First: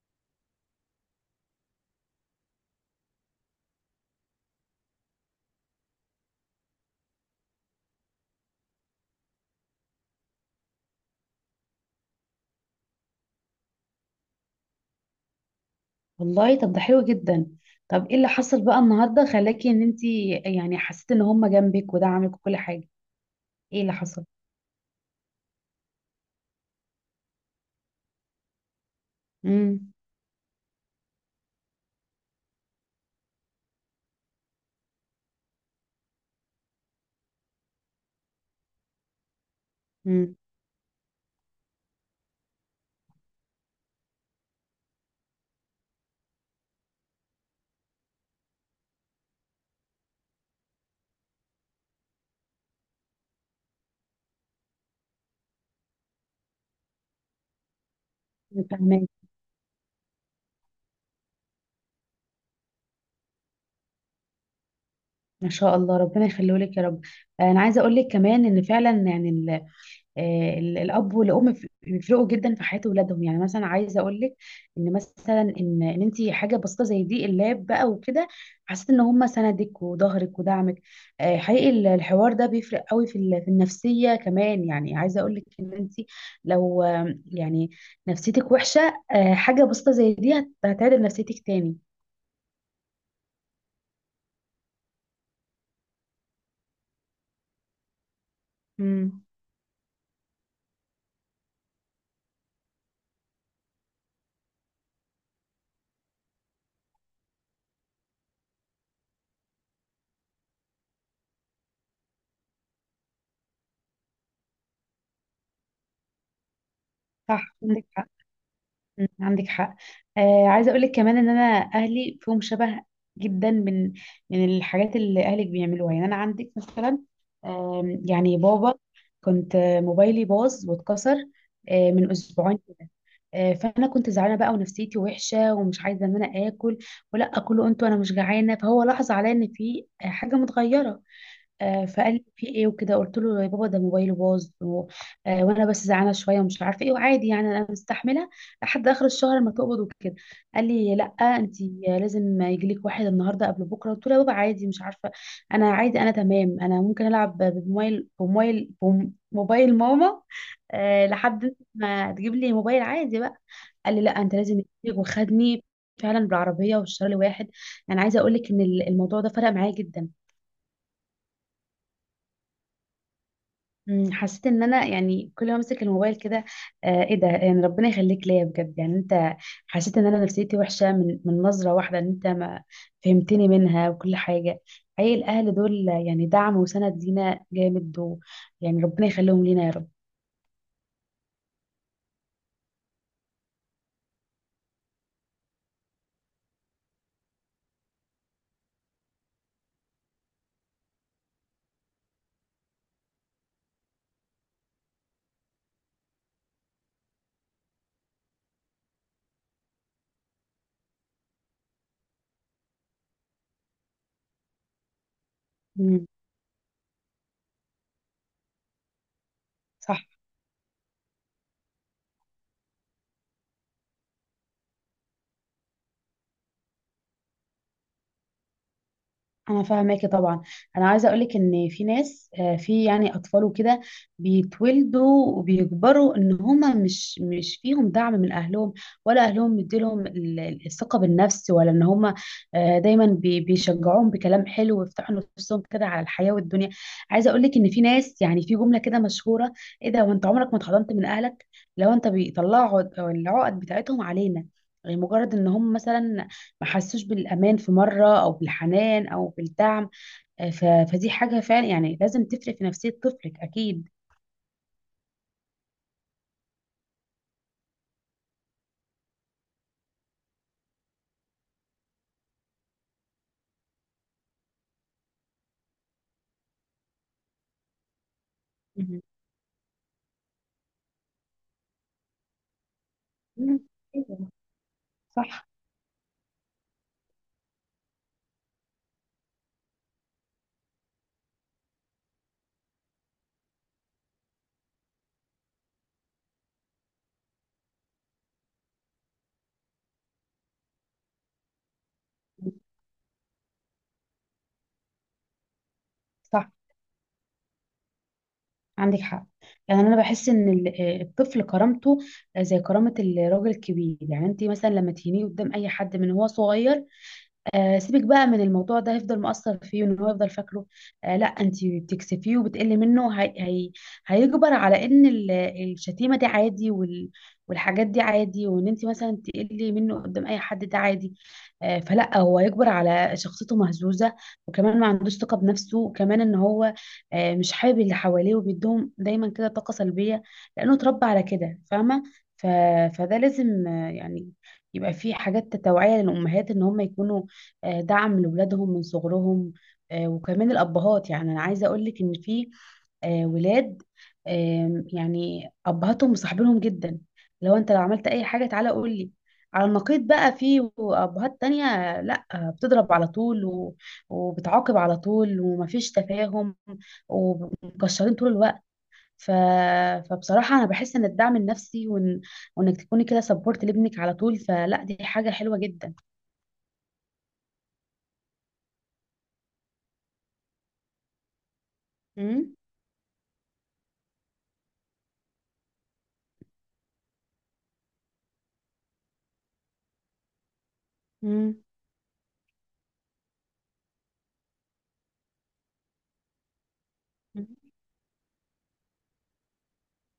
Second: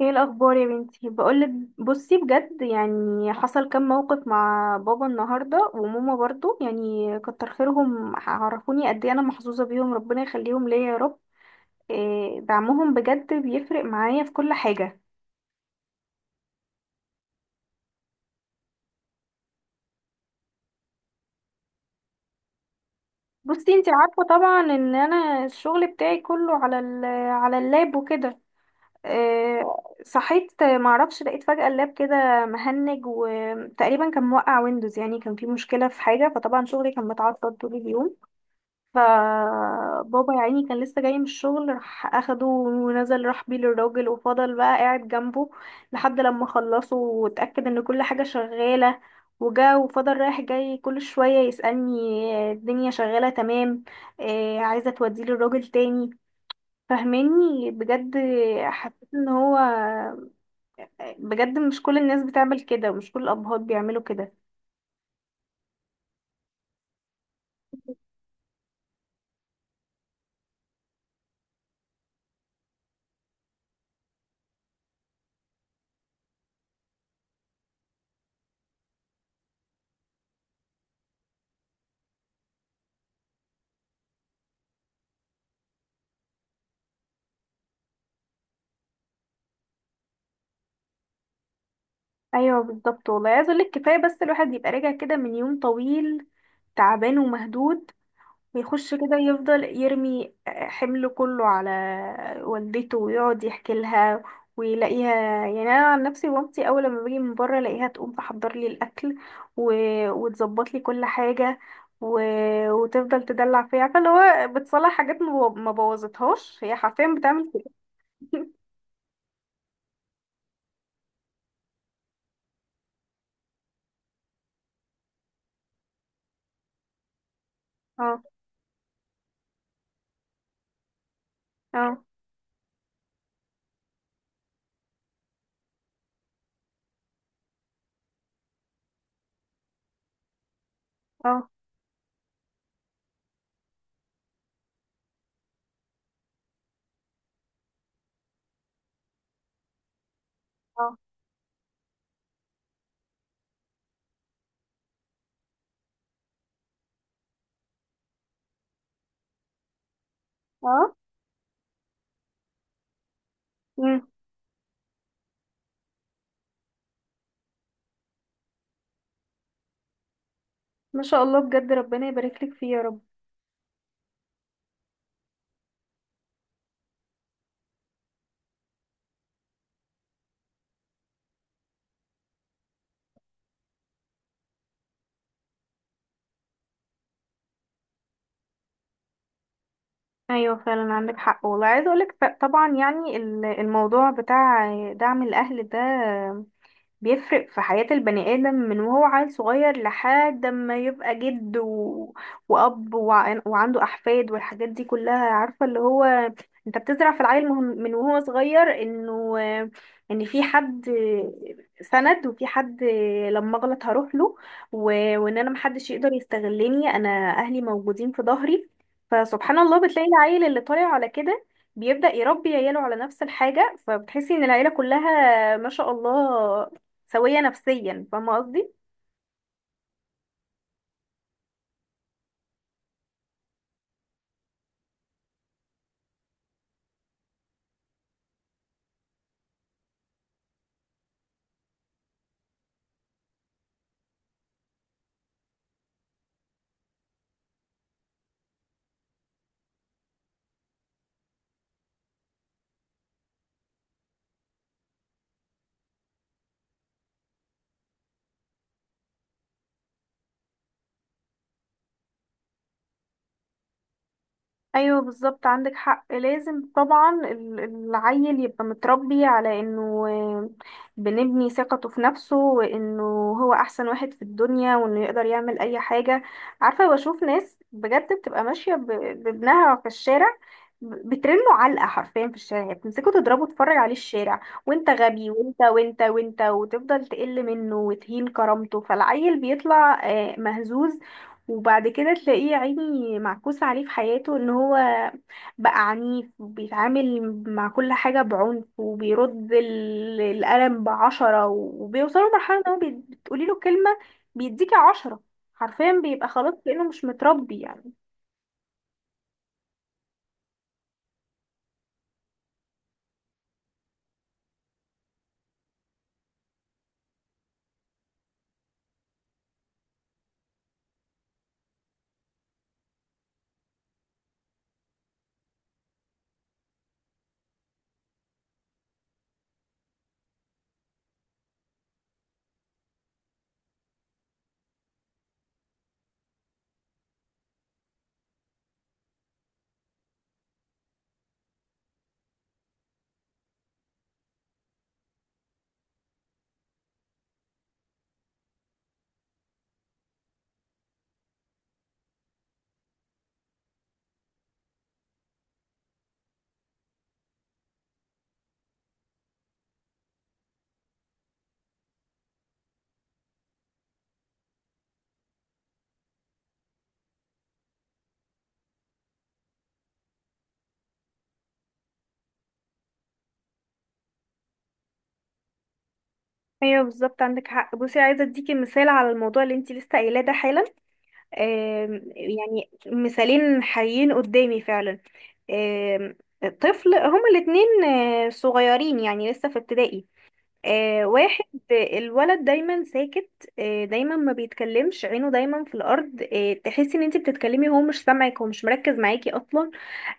ايه الاخبار يا بنتي بقولك. بصي بجد يعني حصل كام موقف مع بابا النهارده وماما برضو، يعني كتر خيرهم عرفوني قد ايه انا محظوظه بيهم، ربنا يخليهم ليا يا رب. إيه، دعمهم بجد بيفرق معايا في كل حاجه. والله، طب ده حلو جدا. طب ايه اللي حصل بقى النهارده خلاكي ان انت، يعني، حسيتي ان هم جنبك ودعمك وكل حاجه؟ بصي ايه انتي اللي عارفه حصل؟ طبعا ان انا الشغل بتاعي كله على على اللاب وكده. إيه، امم صحيت معرفش لقيت فجاه اللاب كده مهنج، وتقريبا كان موقع ويندوز، يعني كان في مشكله في حاجه، فطبعا شغلي كان متعطل طول اليوم. فبابا امم يا عيني كان لسه جاي من الشغل، راح اخده ونزل راح بيه للراجل وفضل بقى قاعد جنبه لحد لما خلصه واتأكد ان كل حاجة شغالة. وجا وفضل رايح جاي كل شوية يسألني الدنيا شغالة تمام، عايزة توديه للراجل تاني. فهماني بجد، حسيت فاهمك. ان هو بجد مش كل الناس بتعمل كده، ومش كل الابهات بيعملوا كده. ما شاء الله، ربنا يخليه لك يا رب. انا عايزه اقول لك كمان ان فعلا، يعني، الاب والام بيفرقوا جدا في حياه اولادهم. يعني مثلا عايزه اقول لك ان مثلا ان انت حاجه بسيطه زي دي، اللاب بقى وكده، حسيت ان هم سندك وظهرك ودعمك. حقيقي الحوار ده بيفرق قوي في النفسيه كمان. يعني عايزه اقول لك ان انت لو يعني نفسيتك وحشه، حاجه بسيطه زي دي هتعدل نفسيتك تاني. ايوه بالظبط والله، عايز اقولك كفايه بس الواحد يبقى راجع كده من يوم طويل، تعبان ومهدود، ويخش كده امم يفضل يرمي حمله كله على والدته ويقعد يحكي لها ويلاقيها. يعني انا عن نفسي مامتي اول لما باجي من بره الاقيها تقوم تحضر لي الاكل و... وتظبط لي كل حاجه و... وتفضل تدلع فيا، عارفه اللي هو بتصلح حاجات ما بوظتهاش، هي حرفيا بتعمل صح، عندك حق. كده. عندك حق. عايزه اقول لك كمان ان انا اهلي فيهم شبه جدا من من الحاجات اللي اهلك بيعملوها. يعني انا عندك مثلا اه يعني بابا، كنت موبايلي باظ واتكسر اه من اسبوعين كده، فانا كنت زعلانه بقى ونفسيتي وحشه ومش عايزه ان انا اكل ولا اكل وانتوا انا مش جعانه. فهو لاحظ عليا ان في حاجه متغيره. اه فقال لي في ايه وكده، قلت له يا بابا ده موبايله باظ وانا بس زعلانه شويه ومش عارفه ايه وعادي، يعني انا مستحمله لحد اخر الشهر ما تقبض وكده. قال لي اه لا، انت لازم يجي لك واحد النهارده قبل بكره. قلت له يا بابا عادي، مش عارفه، انا عادي، انا تمام، انا ممكن العب موبايل ماما لحد ما تجيب لي موبايل عادي بقى. قال لي اه لا، انت لازم يجيلك. وخدني فعلا بالعربيه والشهر لواحد. انا عايزه اقول لك ان الموضوع ده فرق معايا جدا. ما شاء الله بجد، ربنا يبارك لك فيه يا رب. حسيت ان انا، يعني، كل ما امسك الموبال كده، ايه ده؟ يعني ربنا يخليك ليا بجد. يعني انت حسيت ان انا نفسيتي وحشه من من نظره واحده، ان انت ما فهمتني منها وكل حاجه. حقيقي، الاهل دول يعني دعم وسند لينا جامد، و، يعني ربنا يخليهم لينا يا رب. ايوه فعلا عندك حق والله، عايزه اقولك طبعا يعني الموضوع بتاع دعم الاهل ده بيفرق في حياة البني آدم من وهو عيل صغير لحد ما يبقى جد وأب وعنده أحفاد، والحاجات دي كلها. عارفة اللي هو انت بتزرع في العيل من وهو صغير انه ان في حد سند، وفي حد لما اغلط هروح له، و... وان انا محدش مم، يقدر يستغلني، انا اهلي موجودين في ظهري. فسبحان الله صح. بتلاقي العيل اللي طالع على كده بيبدأ يربي عياله على نفس الحاجة، فبتحسي ان العيلة كلها ما شاء الله سوية نفسيا. فاهمة قصدي. انا فاهماكي طبعا. انا عايزه اقولك ان في ناس، في يعني اطفال وكده بيتولدوا وبيكبروا ان هما مش فيهم دعم من اهلهم، ولا اهلهم مديلهم الثقه بالنفس، ولا ان هما دايما بيشجعوهم بكلام حلو ويفتحوا نفسهم كده على الحياه والدنيا. عايزه اقولك ان في ناس، يعني، في جمله كده مشهوره: ايه ده وانت عمرك ما اتحضنت من اهلك؟ لو انت بيطلعوا العقد بتاعتهم علينا، مجرد ان هم مثلا ما حسوش بالامان في مره او بالحنان او بالدعم، آه، ف- فدي حاجه فعلا يعني لازم تفرق في نفسيه طفلك اكيد. ايوه بالظبط عندك حق. لازم طبعا العيل يبقى متربي على انه بنبني ثقته في نفسه، وانه هو احسن واحد في الدنيا، وانه يقدر يعمل اي حاجة. عارفة، بشوف ناس بجد بتبقى ماشية مهم. بابنها في الشارع، بترنه علقة حرفيا في الشارع، يعني بتمسكه تضربه مم. تفرج عليه أيوة، الشارع، وانت غبي صح. وانت وانت وانت، وتفضل تقل منه وتهين كرامته، فالعيل بيطلع مهزوز. وبعد كده تلاقيه يا عيني معكوس عليه في حياته ان هو بقى عنيف، وبيتعامل مع كل حاجة بعنف، وبيرد القلم بعشرة، وبيوصلوا لمرحلة ان هو بتقولي له كلمة بيديكي عشرة، حرفيا بيبقى صح، خلاص كأنه مش متربي يعني. عندك حق. يعني انا بحس ان الطفل كرامته زي كرامه الراجل الكبير. يعني انت مثلا لما تهينيه قدام اي حد من هو صغير، سيبك بقى من الموضوع ده، هيفضل مؤثر فيه وان هو يفضل فاكره. لا، انت بتكسفيه وبتقلي منه، هي هيجبر على ان الشتيمه دي عادي، والحاجات دي عادي، وان انت مثلا تقلي منه قدام اي حد ده عادي. فلا، هو هيجبر على شخصيته مهزوزه، وكمان ما عندوش ثقه بنفسه، وكمان ان هو مش حابب اللي حواليه وبيديهم دايما كده طاقه سلبيه لانه اتربى على كده، فاهمه؟ ف... فده لازم يعني يبقى فيه حاجات توعية للأمهات إن هم يكونوا دعم لولادهم من صغرهم. وكمان الأبهات، يعني أنا عايزة أقولك إن في ولاد يعني أبهاتهم مصاحبينهم جدا: لو أنت لو عملت أي حاجة تعالى قول لي. على النقيض بقى، في أبهات تانية، لأ، بتضرب على طول وبتعاقب على طول ومفيش تفاهم ومكشرين طول الوقت. ف... فبصراحة أنا بحس إن الدعم النفسي، وإنك تكوني كده سبورت لابنك على طول، فلا دي حاجة حلوة جدا. ايوه بالظبط عندك حق. بصي عايزه اديكي مثال على الموضوع اللي انتي لسه قايلاه ده حالا. مم. يعني مثالين حقيقيين قدامي فعلا. آم، طفل، هما الاتنين صغيرين يعني لسه في ابتدائي. آه واحد، الولد دايما ساكت، آه دايما ما بيتكلمش، عينه دايما في الارض، آه تحسي ان انت مم. بتتكلمي هو مش سامعك، هو مش مركز معاكي اصلا.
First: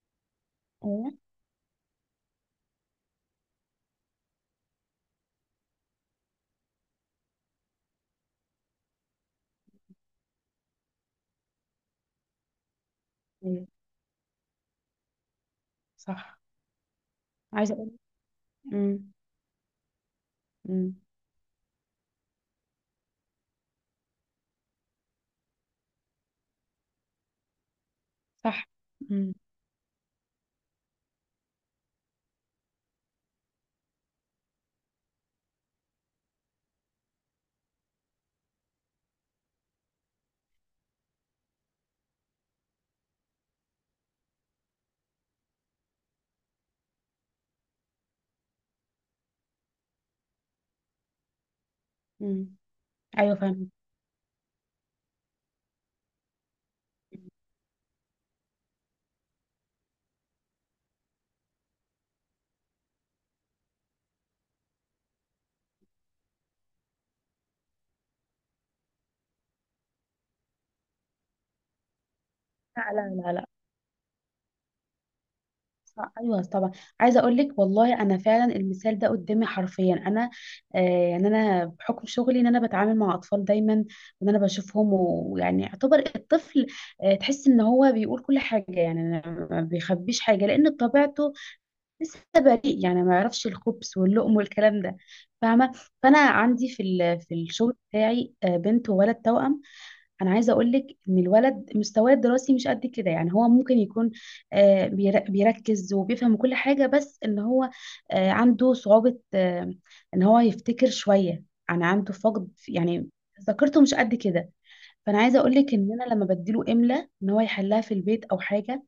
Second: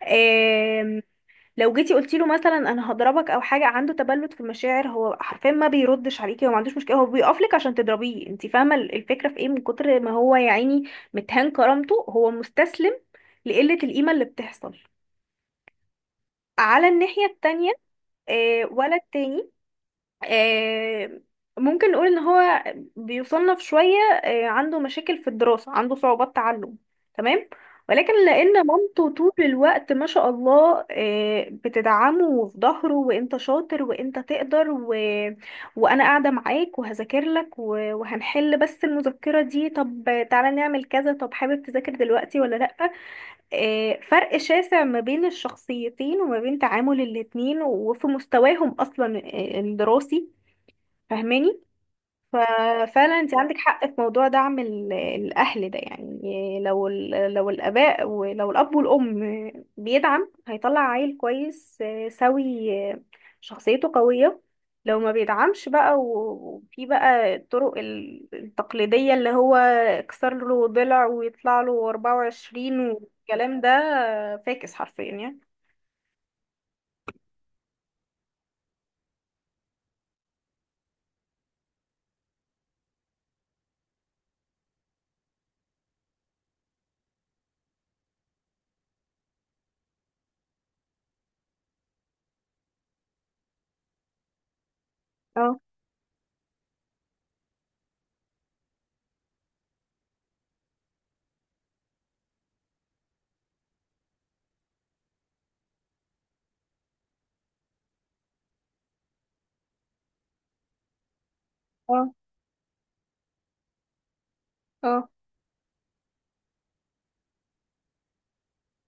آه، ايوه. لو جيتي قلتي له مثلا انا هضربك او حاجه، عنده تبلد في المشاعر، هو حرفيا ما بيردش عليكي، هو ما عندوش مشكله، هو بيقف لك عشان تضربيه. انت فاهمه الفكره في ايه؟ من كتر ما هو يا عيني متهان كرامته، هو مستسلم ايوه، لقله القيمه اللي بتحصل. صح. على الناحيه التانية، عايزه اقول. ولد امم تاني، امم آه، ممكن نقول ان هو بيصنف شوية، عنده مشاكل في الدراسة، عنده صعوبات تعلم، تمام. ولكن لان صح. مامته طول امم الوقت ما شاء الله بتدعمه وفي ظهره، وانت شاطر وانت تقدر وانا قاعدة معاك وهذاكر لك وهنحل بس المذكرة دي، طب تعالى نعمل كذا، طب حابب تذاكر دلوقتي ولا لأ؟ فرق شاسع ما بين الشخصيتين، وما بين تعامل الاتنين، وفي مستواهم اصلا الدراسي. فاهماني. امم ففعلا انت ايوه، عندك فاهمه. حق في موضوع دعم الاهل ده. يعني لو لو الاباء، ولو الاب والام بيدعم، هيطلع عيل كويس سوي، شخصيته قوية. لو ما بيدعمش بقى، وفي بقى الطرق التقليدية اللي هو اكسر له ضلع ويطلع له 24 لا لا لا لا. والكلام ده، فاكس حرفيا يعني. صح. ايوه طبعا. عايزه اقول لك والله، انا فعلا المثال ده قدامي حرفيا انا. آه يعني انا بحكم شغلي ان انا بتعامل مع اطفال دايما، وان انا بشوفهم، ويعني يعتبر الطفل تحس ان هو بيقول كل حاجه، يعني أنا ما بيخبيش حاجه لان بطبيعته لسه بريء، يعني ما يعرفش الخبز واللقم والكلام ده، اه فاهمه؟ فانا عندي في الشغل بتاعي بنت وولد توأم. انا عايزه اقول لك ان الولد مستواه الدراسي مش قد كده. يعني هو ممكن يكون بيركز وبيفهم كل حاجه، بس ان هو عنده صعوبه ان هو يفتكر شويه. انا اه عنده فقد يعني، ذاكرته مش قد كده. اه فانا عايزه اقول لك ان انا لما بديله املا ان هو يحلها في البيت او حاجه،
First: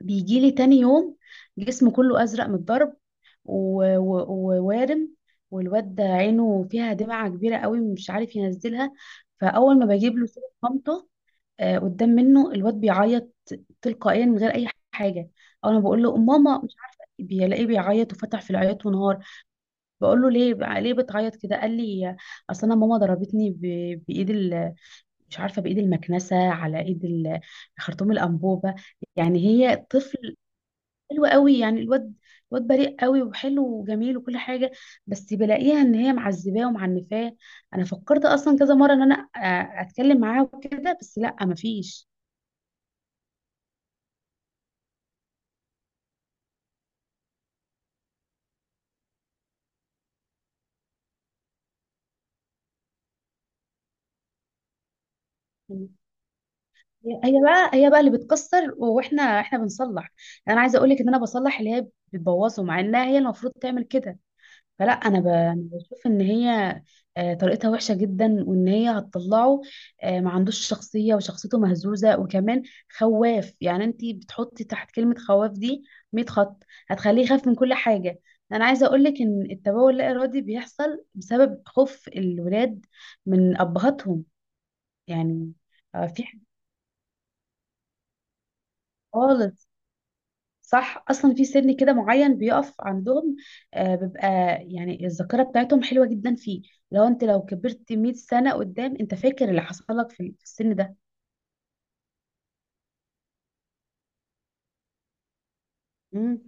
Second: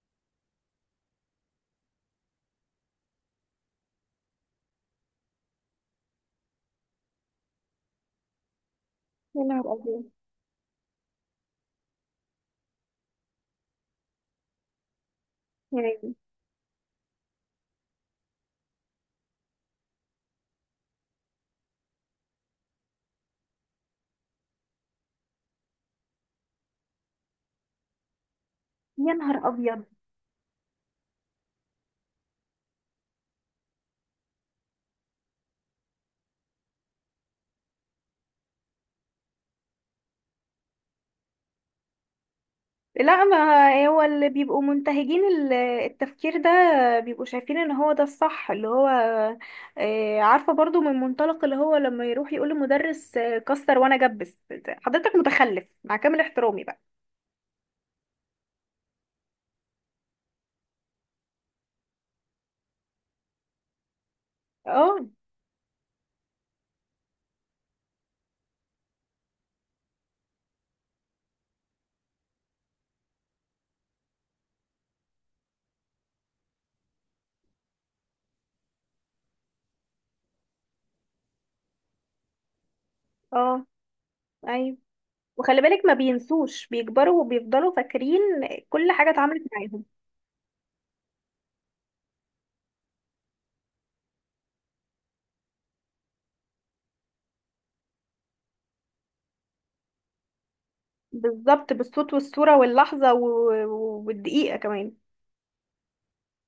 بيجيلي تاني يوم جسمه كله أزرق من الضرب، و- و- ووارم. والواد ده عينه فيها دمعة كبيرة قوي مش عارف ينزلها. يا نهار فأول ما ابيض. بجيب له صورة مامته قدام منه، الواد بيعيط تلقائيا من غير أي حاجة. أول ما بقول يعني له ماما مش عارفة، بيلاقيه بيعيط وفتح في العياط ونهار. بقول له ليه بتعيط كده؟ قال لي اصل انا ماما ضربتني بايد مش عارفه، بايد المكنسه، على ايد خرطوم الانبوبه. يا يعني نهار هي ابيض. طفل حلو قوي، يعني الواد بريء قوي وحلو وجميل وكل حاجه. بس بلاقيها ان هي معذباه ومعنفاه. انا فكرت اصلا كذا مره ان انا اتكلم معاها وكده، بس لا، مفيش. لا، ما هو اللي بيبقوا منتهجين التفكير ده بيبقوا شايفين ان هو ده الصح، اللي هو عارفة برضو من منطلق اللي هو لما يروح يقول للمدرس كسر وانا جبس. حضرتك متخلف هي مع كامل احترامي بقى. هي بقى هي بقى اللي بتكسر واحنا بنصلح. انا عايزه اقول لك ان انا بصلح اللي هي بتبوظه، مع انها هي المفروض تعمل كده. فلا اه انا أنا بشوف ان هي طريقتها وحشه جدا، وان هي هتطلعه ما عندوش شخصيه وشخصيته مهزوزه، وكمان خواف. يعني انت بتحطي تحت كلمه خواف دي 100 خط، هتخليه يخاف من كل حاجه. انا عايزه اقول لك ان التبول اللا ارادي بيحصل بسبب خوف الولاد من اه ابهاتهم. ايوه، يعني وخلي بالك ما في حاجة بينسوش، بيكبروا وبيفضلوا فاكرين كل حاجة اتعملت خالص. معاهم. صح، اصلا في سن كده معين بيقف عندهم بيبقى، يعني الذاكره بتاعتهم حلوه جدا فيه. لو انت لو كبرت 100 سنه قدام، انت فاكر اللي حصل لك في السن ده. بالظبط، بالصوت والصورة واللحظة والدقيقة كمان. مم.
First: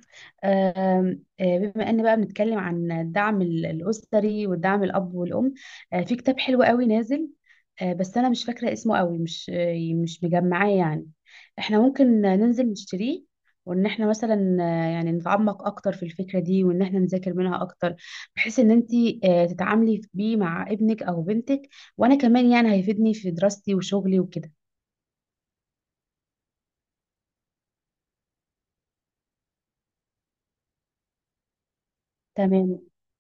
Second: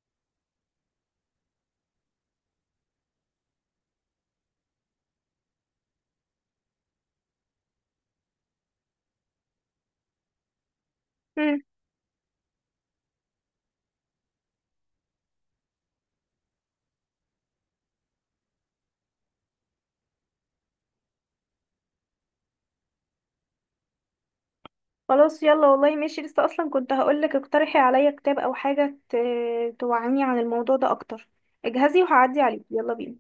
آم، آه، بما ان بقى بنتكلم عن الدعم الاسري والدعم الاب والام، في كتاب حلو قوي نازل، بس انا مش فاكره اسمه قوي، مش مش مجمعاه يعني. احنا ممكن ننزل نشتريه، وان احنا مثلا يعني نتعمق اكتر في الفكره دي، وان احنا نذاكر منها اكتر، بحيث ان انت تتعاملي بيه مع ابنك او بنتك، وانا كمان يعني هيفيدني في دراستي وشغلي وكده. خلاص يلا والله ماشي. لسه اصلا كنت هقولك اقترحي عليا كتاب او حاجة توعيني عن الموضوع ده اكتر. اجهزي وهعدي عليك، تمام. يلا بينا.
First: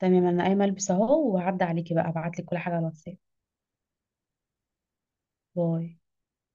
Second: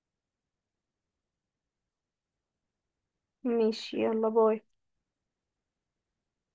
تمام انا قايمه البس اهو وهعدي عليكي بقى، ابعت لك كل حاجه على الواتساب. ماشي يلا، باي. باي.